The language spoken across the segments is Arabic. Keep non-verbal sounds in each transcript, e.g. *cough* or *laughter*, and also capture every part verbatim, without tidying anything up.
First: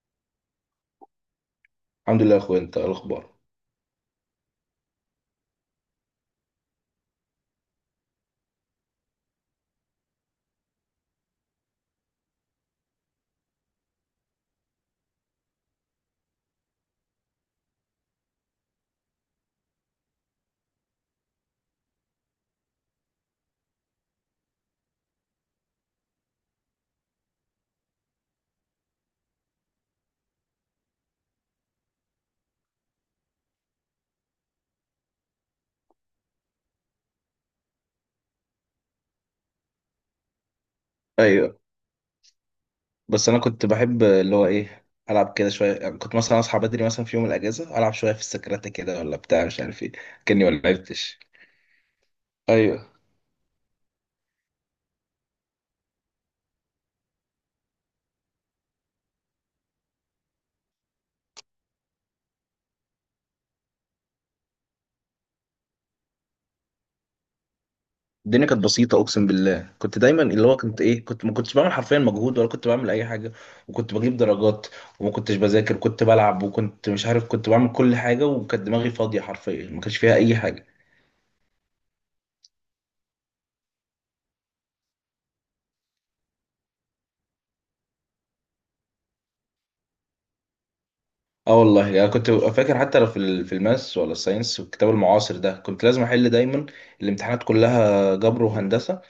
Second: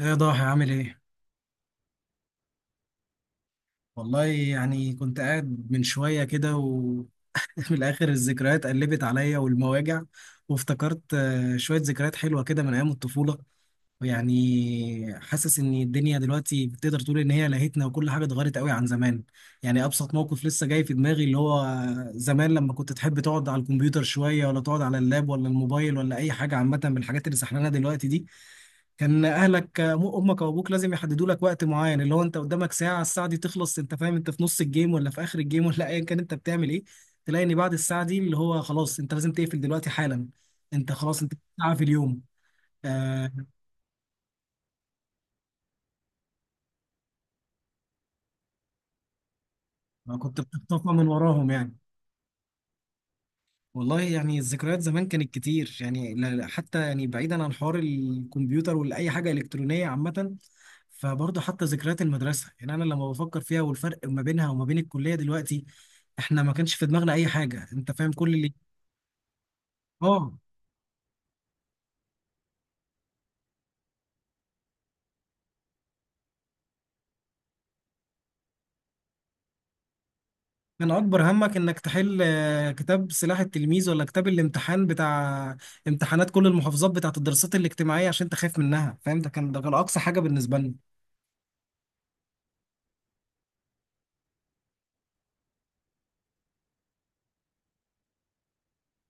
ايه يا ضاحي عامل ايه؟ الحمد لله يا اخويا، انت إيه الاخبار؟ والله يعني كنت قاعد من شوية كده وفي *laughs* الآخر الذكريات قلبت عليا والمواجع. وافتكرت آه، شوية ذكريات حلوة كده من أيام الطفولة. يعني حاسس ان الدنيا دلوقتي بتقدر تقول ان هي لهتنا وكل حاجه اتغيرت قوي عن زمان. يعني ابسط موقف لسه جاي في دماغي، اللي هو زمان لما كنت تحب تقعد على الكمبيوتر شويه ولا تقعد على اللاب ولا الموبايل ولا اي حاجه عامه من الحاجات اللي سحلانه دلوقتي دي، كان اهلك م- امك او ابوك لازم يحددوا لك وقت معين، اللي هو انت قدامك ساعه، الساعه دي تخلص انت فاهم انت في نص الجيم ولا في اخر الجيم ولا ايا كان انت بتعمل ايه. تلاقي ان بعد الساعه دي اللي هو خلاص انت لازم تقفل دلوقتي حالا. انت خلاص انت ايوه. ساعه في اليوم. بس آه، انا كنت بحب اللي هو ايه العب كده شويه، يعني كنت مثلا اصحى بدري مثلا في يوم الاجازه العب شويه في السكرات كده ولا بتاع مش عارف ايه، أنا كنت كاني ما بتخطفها من لعبتش. وراهم يعني. ايوه. والله يعني الذكريات زمان كانت كتير، يعني لا- لا، حتى يعني بعيدا عن حوار الكمبيوتر ولا حاجة إلكترونية عامة، فبرضه حتى ذكريات المدرسة، يعني أنا لما بفكر فيها والفرق ما بينها وما بين الكلية دلوقتي، إحنا ما كانش في دماغنا أي حاجة. أنت فاهم كل الدنيا اللي كانت بسيطه، اقسم بالله. كنت دايما آه اللي هو كنت ايه كنت ما كنتش بعمل حرفيا مجهود ولا كنت بعمل اي حاجه، وكنت بجيب درجات، وما كنتش بذاكر، كنت بلعب وكنت مش عارف، كنت بعمل كل حاجه، وكانت دماغي فاضيه حرفيا، ما كانش فيها اي حاجه. كان أكبر همك إنك تحل، آه، كتاب سلاح التلميذ ولا كتاب الامتحان بتاع امتحانات كل المحافظات بتاعت الدراسات الاجتماعية عشان أنت خايف منها، فاهم؟ ده كان ده كان أقصى حاجة بالنسبة لنا. اه والله انا يعني كنت فاكر حتى لو في ال- في الماس ولا الساينس والكتاب المعاصر ده كنت لازم احل دايما الامتحانات كلها، جبر وهندسه،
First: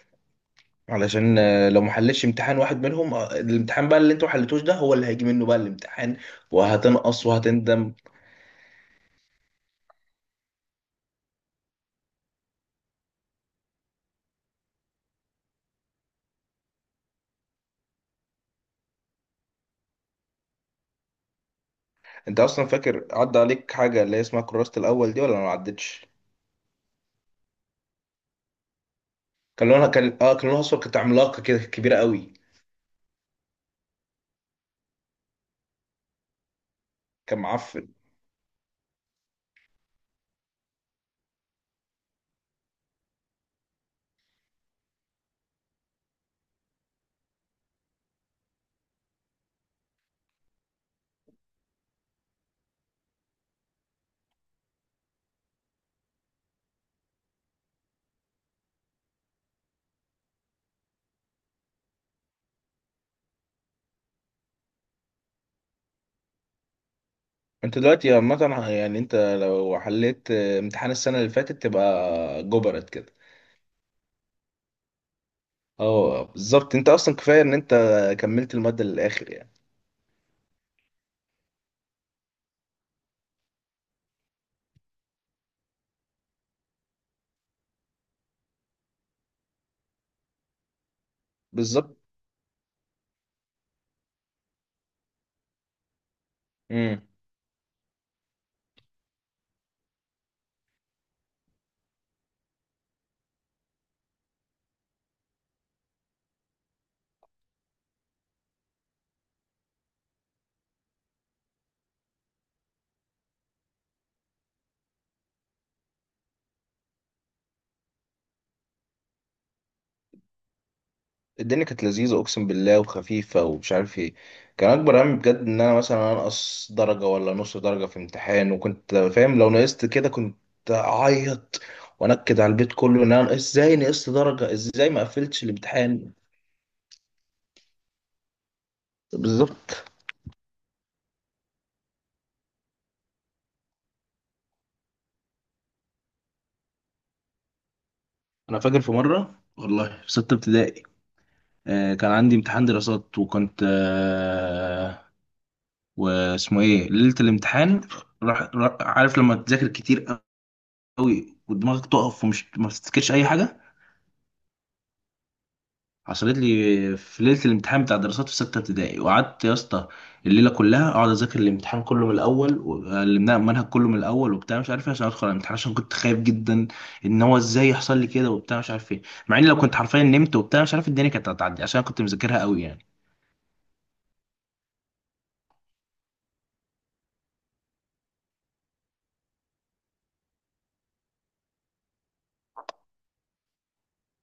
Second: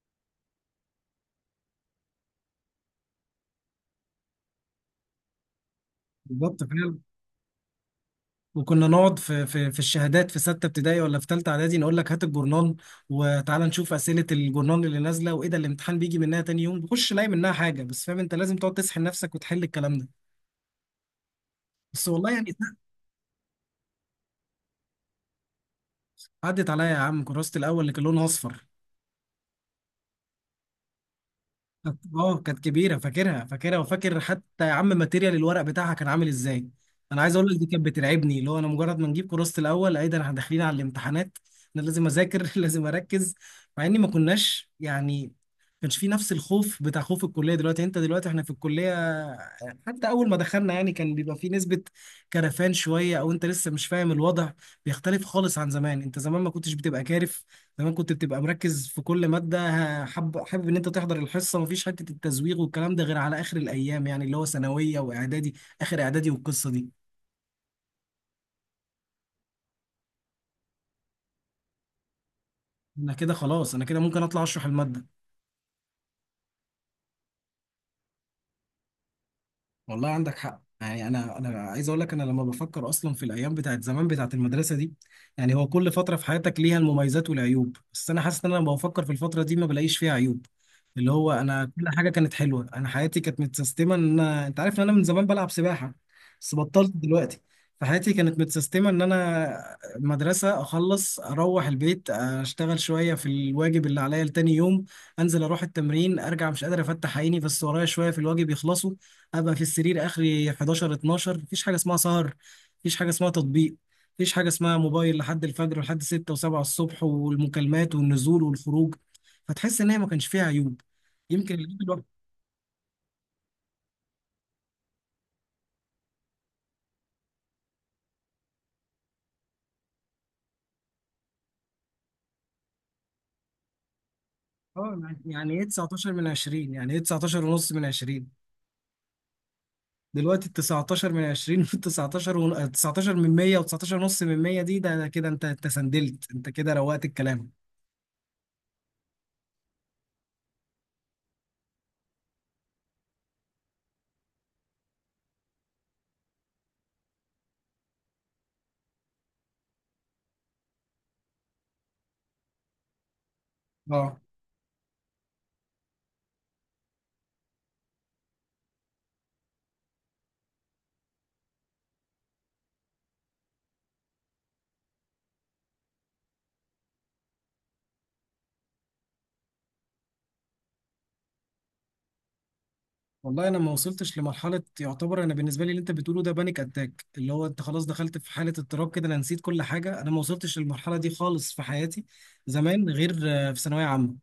علشان آه، لو ما حلتش امتحان واحد منهم، آه، الامتحان بقى اللي انتوا ما حلتوش ده هو اللي هيجي منه بقى الامتحان، بالظبط فعلا. وهتنقص وهتندم. وكنا نقعد في في في الشهادات في ستة ابتدائي ولا في تالتة اعدادي نقول لك هات الجورنال وتعالى نشوف أسئلة الجورنال اللي نازلة، وايه ده الامتحان بيجي منها تاني يوم، بخش الاقي منها حاجة، بس فاهم انت لازم تقعد تسحل نفسك وتحل الكلام ده. بس والله انت يعني اصلا فاكر عدى عليك حاجه اللي هي اسمها كراسه الاول دي ولا ما عدتش؟ عدت عليا يا عم، كراسة الاول اللي كان لونها اصفر. كان لونها كان اه كان لونها اصفر، كانت عملاقه كده، كبيره كانت- قوي، اه كانت كبيره، فاكرها فاكرها، وفاكر حتى يا عم ماتيريال الورق بتاعها كان عامل ازاي. انا عايز كان اقول لك دي كانت معفن. بترعبني، اللي هو انا مجرد ما نجيب كراسه الاول ايه ده احنا داخلين على الامتحانات، انا لازم اذاكر *laughs* لازم اركز. مع اني ما كناش يعني ما كانش في نفس الخوف بتاع خوف الكليه دلوقتي. انت دلوقتي احنا في الكليه حتى اول ما دخلنا يعني كان بيبقى في نسبه كرفان شويه او انت لسه مش فاهم الوضع. بيختلف خالص عن زمان، انت زمان ما كنتش بتبقى كارف. زمان كنت بتبقى مركز في كل مادة، ه- حب حابب ان انت تحضر الحصة، مفيش حتة التزويغ والكلام ده غير على اخر الايام يعني، اللي هو ثانوية واعدادي، اخر اعدادي والقصة دي. انت دلوقتي عامه، يعني انت لو حليت آه، امتحان السنه اللي فاتت تبقى جبرت انا كده. كده خلاص، انا كده ممكن اطلع اشرح المادة. اه بالظبط، انت اصلا كفايه ان انت كملت الماده للاخر يعني. والله عندك حق. يعني انا انا عايز اقول لك، انا لما بفكر اصلا في الايام بتاعت زمان بتاعت المدرسه دي، يعني هو كل فتره في حياتك ليها المميزات والعيوب، بس انا حاسس ان انا لما بفكر في الفتره دي ما بلاقيش فيها عيوب. اللي هو انا كل بالظبط. حاجه كانت حلوه، انا حياتي كانت متسيستمه. ان انا انت عارف ان انا من زمان بلعب سباحه، بس بطلت امم دلوقتي. فحياتي كانت متسيستمه ان انا مدرسه، اخلص اروح البيت، اشتغل شويه في الواجب اللي عليا لتاني يوم، انزل اروح التمرين، ارجع مش قادر افتح عيني بس ورايا شويه في الواجب يخلصوا، ابقى في السرير اخري حداشر اتناشر، مفيش حاجه اسمها سهر، مفيش حاجه اسمها تطبيق، مفيش حاجه اسمها موبايل لحد الفجر ولحد سته و7 الصبح والمكالمات والنزول والخروج. فتحس ان هي ما كانش فيها عيوب. يمكن الدنيا العيب كانت الوحيد، لذيذه، اقسم بالله، وخفيفه ومش عارف ايه. كان اكبر همي بجد ان انا مثلا انقص درجه ولا نص درجه في امتحان، وكنت فاهم لو نقصت كده كنت اعيط وانكد على البيت كله ان انا نقصت- ازاي نقصت درجه، ازاي اه ما يعني، قفلتش يعني ايه تسعة عشر الامتحان. من عشرين؟ يعني ايه تسعة عشر ونص من عشرين؟ بالظبط. دلوقتي ال تسعة عشر من عشرين وال تسعتاشر ون- تسعتاشر *laughs* من ميه و19 ونص من ميه دي، ده ده كده انت انت سندلت، انت كده روقت الكلام. انا فاكر في مره والله، في ستة ابتدائي آه، كان عندي امتحان دراسات، وكنت واسمه ايه، ليله الامتحان، راح راح- عارف لما تذاكر كتير قوي ودماغك تقف ومش ما تفتكرش اي حاجه، اه حصلت لي في ليله الامتحان بتاع دراسات في سته ابتدائي، وقعدت يا اسطى الليله كلها اقعد اذاكر الامتحان كله من الاول، وعلمناه المنهج كله من الاول وبتاع مش عارف ايه، عشان ادخل على الامتحان، عشان كنت خايف جدا ان هو ازاي يحصل لي كده وبتاع مش عارف ايه، مع اني لو كنت حرفيا نمت وبتاع مش عارف الدنيا كانت هتعدي عشان كنت مذاكرها قوي يعني. والله انا ما وصلتش لمرحله يعتبر، انا بالنسبه لي اللي انت بتقوله ده بانيك اتاك، اللي هو انت خلاص دخلت في حاله اضطراب كده، انا نسيت كل حاجه. انا ما وصلتش للمرحله دي خالص في حياتي. زمان غير. آه، في ثانويه عامه،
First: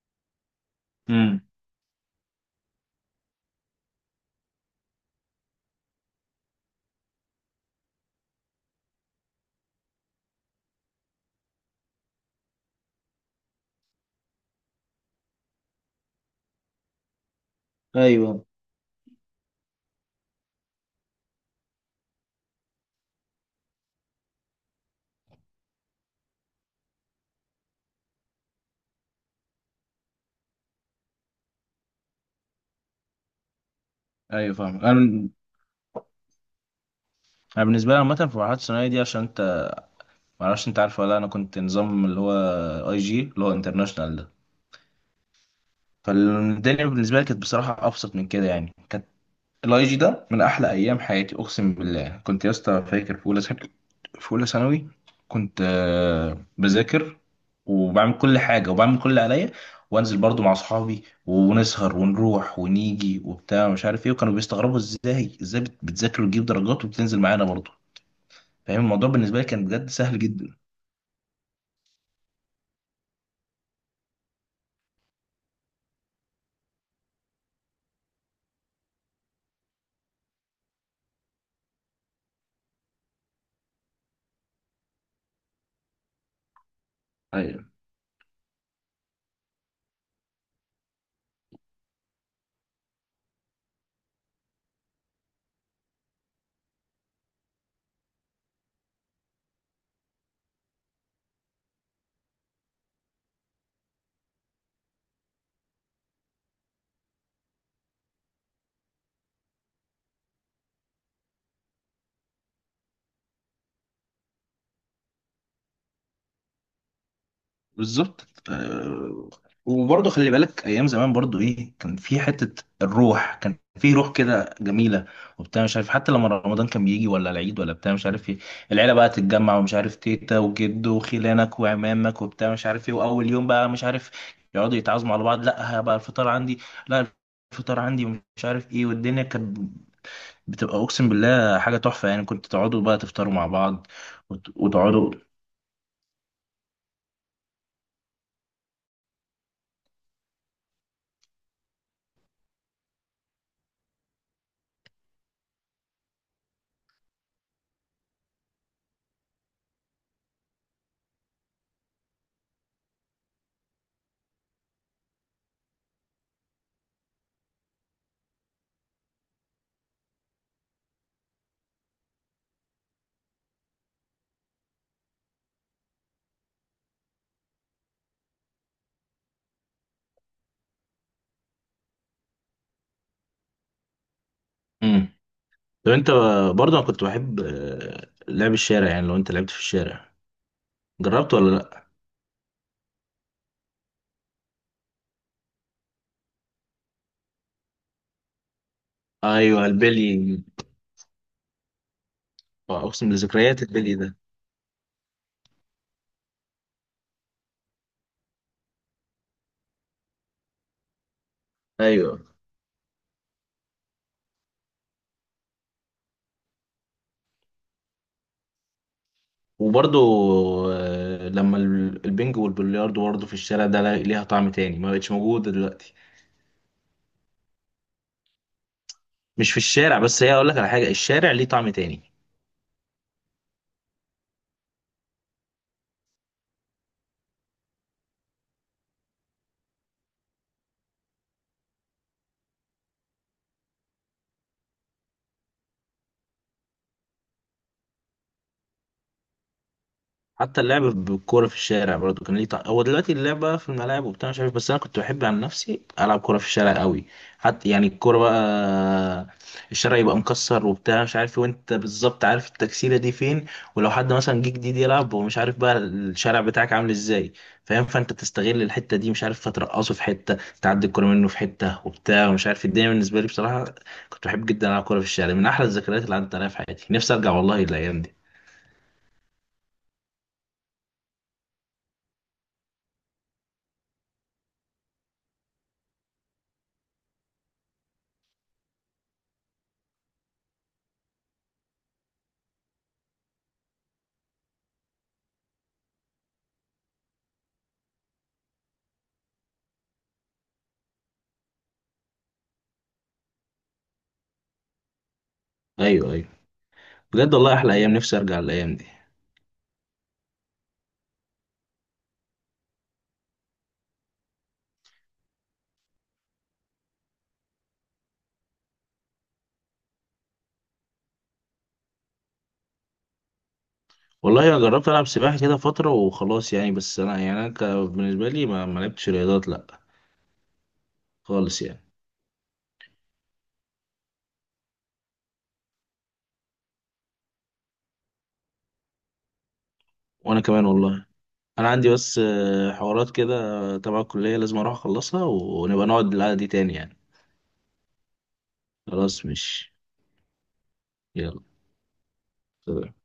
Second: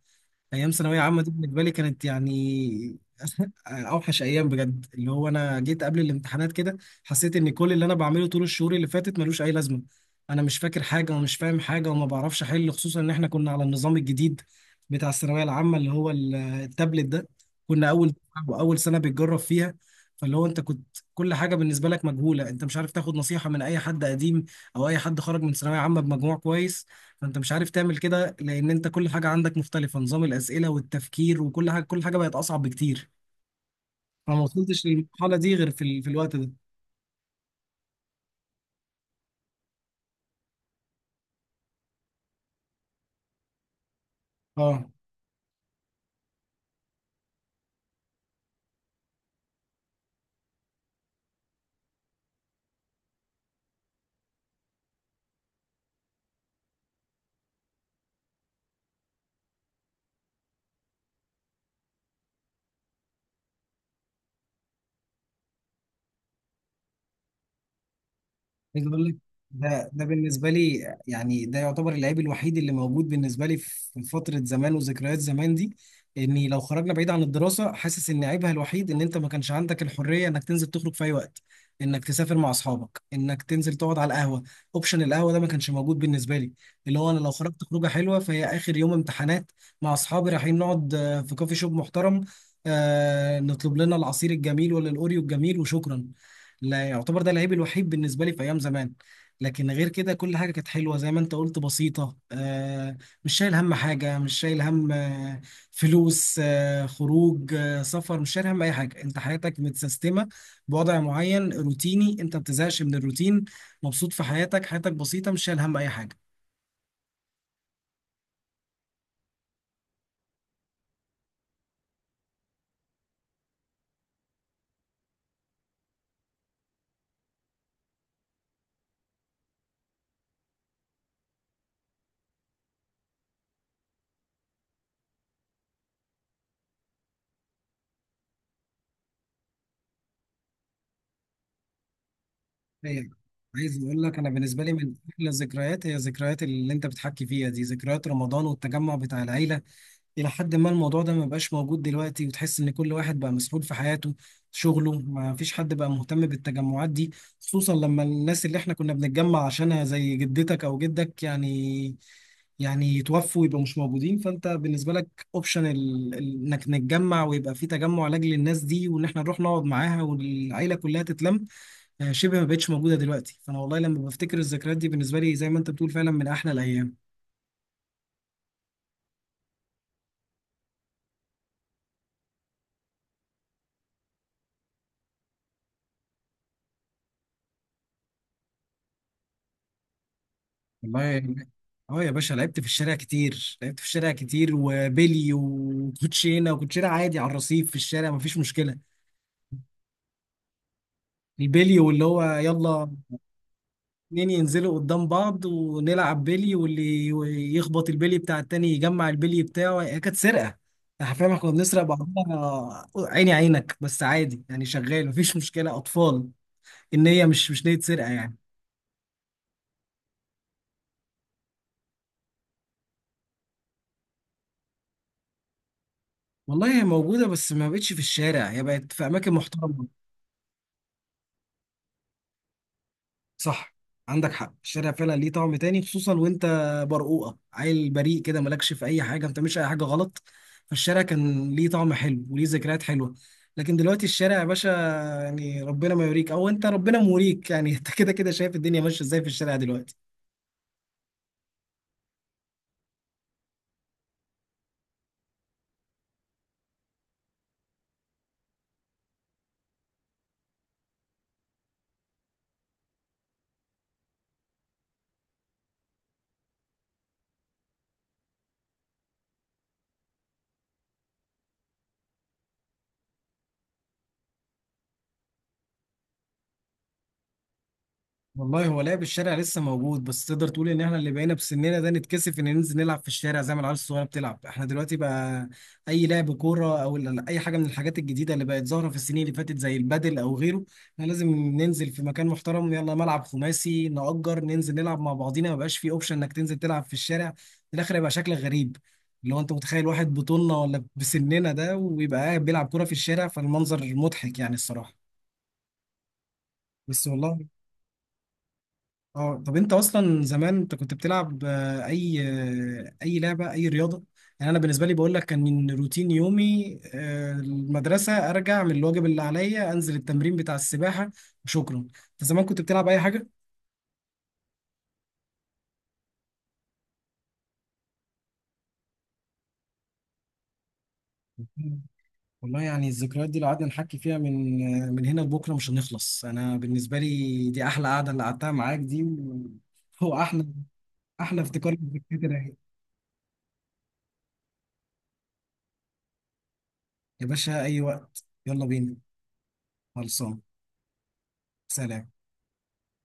ايام ثانويه عامه دي امم بالنسبه لي كانت يعني *laughs* اوحش ايام بجد. اللي هو انا جيت قبل الامتحانات كده، حسيت ان كل اللي انا بعمله طول الشهور اللي فاتت ملوش اي لازمه. انا مش فاكر حاجه ومش فاهم حاجه وما بعرفش احل، خصوصا ان احنا كنا على النظام الجديد بتاع الثانويه العامه، اللي هو ال- التابلت ده، كنا اول ايوه واول سنه بتجرب فيها. فاللي هو انت كنت كل حاجه بالنسبه لك مجهوله، انت مش عارف تاخد نصيحه من اي حد قديم او اي حد خرج من ثانويه عامه بمجموع كويس. فانت مش عارف تعمل كده لان انت كل حاجه عندك مختلفه، نظام الاسئله والتفكير وكل حاجه، كل حاجه بقت اصعب بكتير. فما ايوه، وصلتش فاهم انا. للمرحله دي غير في ال... في الوقت ده. أنا بالنسبه لي عامه في مرحله الثانويه دي، عشان انت معرفش انت عارف ولا لأ، انا كنت نظام اللي هو اي جي، اللي هو انترناشونال ده، اه فالدنيا بالنسبه لي كانت بصراحه ابسط من كده، يعني كانت الاي جي ده من احلى ايام حياتي، اقسم بالله. كنت يا اسطى فاكر في اولى ثانوي في اولى ثانوي كنت آه، بذاكر وبعمل كل حاجه وبعمل كل اللي عليا، وانزل برضو مع اصحابي ونسهر ونروح ونيجي وبتاع مش عارف ايه، وكانوا بيستغربوا ازاي ازاي بت- بتذاكر وتجيب درجات وبتنزل معانا برضو. فاهم، عايز اقول الموضوع لك بالنسبه لي كان بجد ده ده سهل بالنسبه جدا. لي، يعني ده يعتبر اللعيب الوحيد اللي موجود بالنسبه لي في فتره زمان وذكريات زمان دي. اني لو خرجنا بعيد عن الدراسه، حاسس ان عيبها الوحيد ان انت ما كانش عندك الحريه انك تنزل تخرج في اي وقت، انك تسافر مع اصحابك، انك تنزل تقعد على القهوه. اوبشن القهوه ده ما كانش موجود بالنسبه لي. اللي هو انا لو خرجت خروجه حلوه فهي اخر يوم امتحانات مع اصحابي، رايحين نقعد آه، في كوفي شوب محترم، آه نطلب لنا العصير الجميل ولا الاوريو الجميل وشكرا. لا يعتبر ده العيب الوحيد بالنسبه لي في ايام زمان. لكن غير كده كل حاجه كانت حلوه زي ما انت قلت، بسيطه، آه مش شايل هم حاجه، مش شايل هم آه فلوس، آه خروج، آه سفر، مش شايل هم اي حاجه، انت حياتك متسيستمه بوضع معين روتيني، انت ما بتزهقش من الروتين، مبسوط في حياتك، حياتك بسيطه، مش شايل هم اي حاجه. بالظبط. آه، وبرضه خلي بالك ايام زمان برضه، ايه كان في حته الروح كان في روح كده جميله وبتاع مش عارف، حتى لما رمضان كان بيجي ولا العيد ولا بتاع مش عارف ايه، العيله بقى تتجمع ومش عارف، تيتا وجد وخلانك وعمامك وبتاع مش عارف ايه، واول يوم بقى مش عارف يقعدوا يتعازموا على بعض، لا بقى الفطار عندي، لا الفطار عندي ومش عارف ايه. والدنيا كانت بتبقى اقسم بالله حاجه تحفه، يعني كنت تقعدوا بقى هي. تفطروا مع عايز بعض اقول لك انا وت- بالنسبه لي من وتقعدوا. احلى الذكريات هي ذكريات اللي انت بتحكي فيها دي، ذكريات رمضان والتجمع بتاع العيله. إلى حد ما الموضوع ده ما بقاش موجود دلوقتي، وتحس إن كل واحد بقى مسحول في حياته شغله، ما فيش حد بقى مهتم بالتجمعات دي. خصوصا لما الناس اللي إحنا كنا بنتجمع عشانها زي جدتك أو جدك، يعني يعني يتوفوا ويبقوا مش موجودين، فأنت بالنسبة لك أوبشن إنك نتجمع ويبقى في تجمع لأجل الناس دي، وإن إحنا نروح نقعد معاها والعيلة كلها تتلم، آه، شبه ما بقتش موجودة دلوقتي. فأنا والله لما بفتكر الذكريات دي بالنسبة لي زي ما أنت بتقول، فعلا من أحلى الأيام. إمم. طب انت برضه، انا كنت بحب آه، لعب الشارع، يعني لو انت لعبت في الشارع جربت والله ولا لا؟ اه يا باشا، لعبت في الشارع كتير، لعبت في الشارع كتير، وبيلي وكوتشينه وكوتشينه عادي على الرصيف في الشارع، مفيش مشكلة. ايوه، البلي. البيلي، واللي هو يلا اقسم بذكريات البلي ده. اتنين ينزلوا قدام بعض ونلعب بيلي، واللي يخبط البيلي بتاع التاني يجمع البيلي بتاعه. هي كانت سرقة حرفيا، احنا كنا بنسرق ايوه بعضنا عيني عينك، بس عادي يعني شغال مفيش مشكلة، أطفال، إن هي مش مش نية سرقة يعني. وبرضه آه، لما ال- البنج والبلياردو برضه في الشارع ده لا- ليها طعم تاني، ما بقتش موجودة دلوقتي. والله هي موجودة بس ما بقتش في الشارع، هي بقت في أماكن مش في محترمة. الشارع بس، هي اقول لك على حاجة، الشارع ليه طعم تاني. صح، عندك حق، الشارع فعلا ليه طعم تاني، خصوصا وانت برقوقه، عيل بريء كده مالكش في اي حاجه ما بتعملش اي حاجه غلط، فالشارع كان ليه طعم حلو وليه ذكريات حلوه. لكن دلوقتي الشارع يا باشا، يعني ربنا ما يوريك او انت ربنا موريك يعني *laughs* انت كده كده شايف الدنيا ماشيه ازاي في الشارع دلوقتي. حتى اللعب بالكورة في الشارع برضو كان ليه طعم، هو دلوقتي اللعبة في الملاعب وبتاع مش عارف، بس أنا كنت بحب عن نفسي ألعب كورة في الشارع قوي، حتى يعني الكورة بقى، الشارع يبقى مكسر وبتاع مش عارف، وأنت بالظبط عارف التكسيرة دي فين، ولو حد مثلا جه جديد يلعب هو مش عارف بقى الشارع بتاعك عامل إزاي، فاهم؟ فأنت تستغل الحتة دي مش عارف، فترقصه في حتة، تعدي الكورة منه في حتة وبتاع ومش عارف. الدنيا بالنسبة لي بصراحة، كنت بحب جدا ألعب كورة في الشارع، من أحلى الذكريات اللي عدت عليها في حياتي. نفسي أرجع والله للأيام دي. والله هو لعب الشارع لسه موجود بس تقدر تقول ان احنا اللي بقينا بسننا ده نتكسف ان ننزل نلعب في الشارع زي ما العيال الصغيره بتلعب. احنا دلوقتي بقى اي لعب كوره او ال- اي حاجه من الحاجات الجديده اللي بقت ظاهره في السنين اللي فاتت زي البادل او غيره، احنا لازم ننزل في مكان محترم، يلا ملعب خماسي نأجر ننزل نلعب مع بعضينا. ما بقاش في اوبشن انك تنزل تلعب في الشارع، في الاخر هيبقى شكلك غريب. اللي هو انت متخيل واحد بطولنا ولا بسننا ده ويبقى قاعد بيلعب كوره في الشارع؟ فالمنظر مضحك يعني الصراحه. أيوه أيوه. بس بجد والله. والله احلى ايام، نفسي ارجع الايام دي. اه طب انت اصلا زمان انت كنت بتلعب آه، اي آه، اي لعبه اي رياضه؟ يعني انا بالنسبه لي بقول لك كان روتين يومي، آه، المدرسه ارجع من الواجب اللي عليا انزل التمرين بتاع السباحه وشكرا. انت زمان كنت بتلعب اي حاجه؟ والله انا جربت العب سباحه كده فتره وخلاص يعني، بس انا يعني انا ك- بالنسبه لي ما ما لعبتش رياضات، لا، *laughs* خالص مم. يعني. والله يعني الذكريات دي لو قعدنا نحكي فيها من آه، من هنا لبكره مش هنخلص. انا بالنسبه لي دي احلى قعده اللي قعدتها معاك دي و- هو وانا احلى كمان والله. احلى انا افتكار عندي بس للذكريات الرايقة. آه، حوارات كده آه، تبع الكليه، لازم اروح اخلصها، ونبقى نقعد القعده دي تاني يعني. يا باشا اي وقت، يلا بينا. خلاص، مش. خلصان. يلا. سلام. سلام.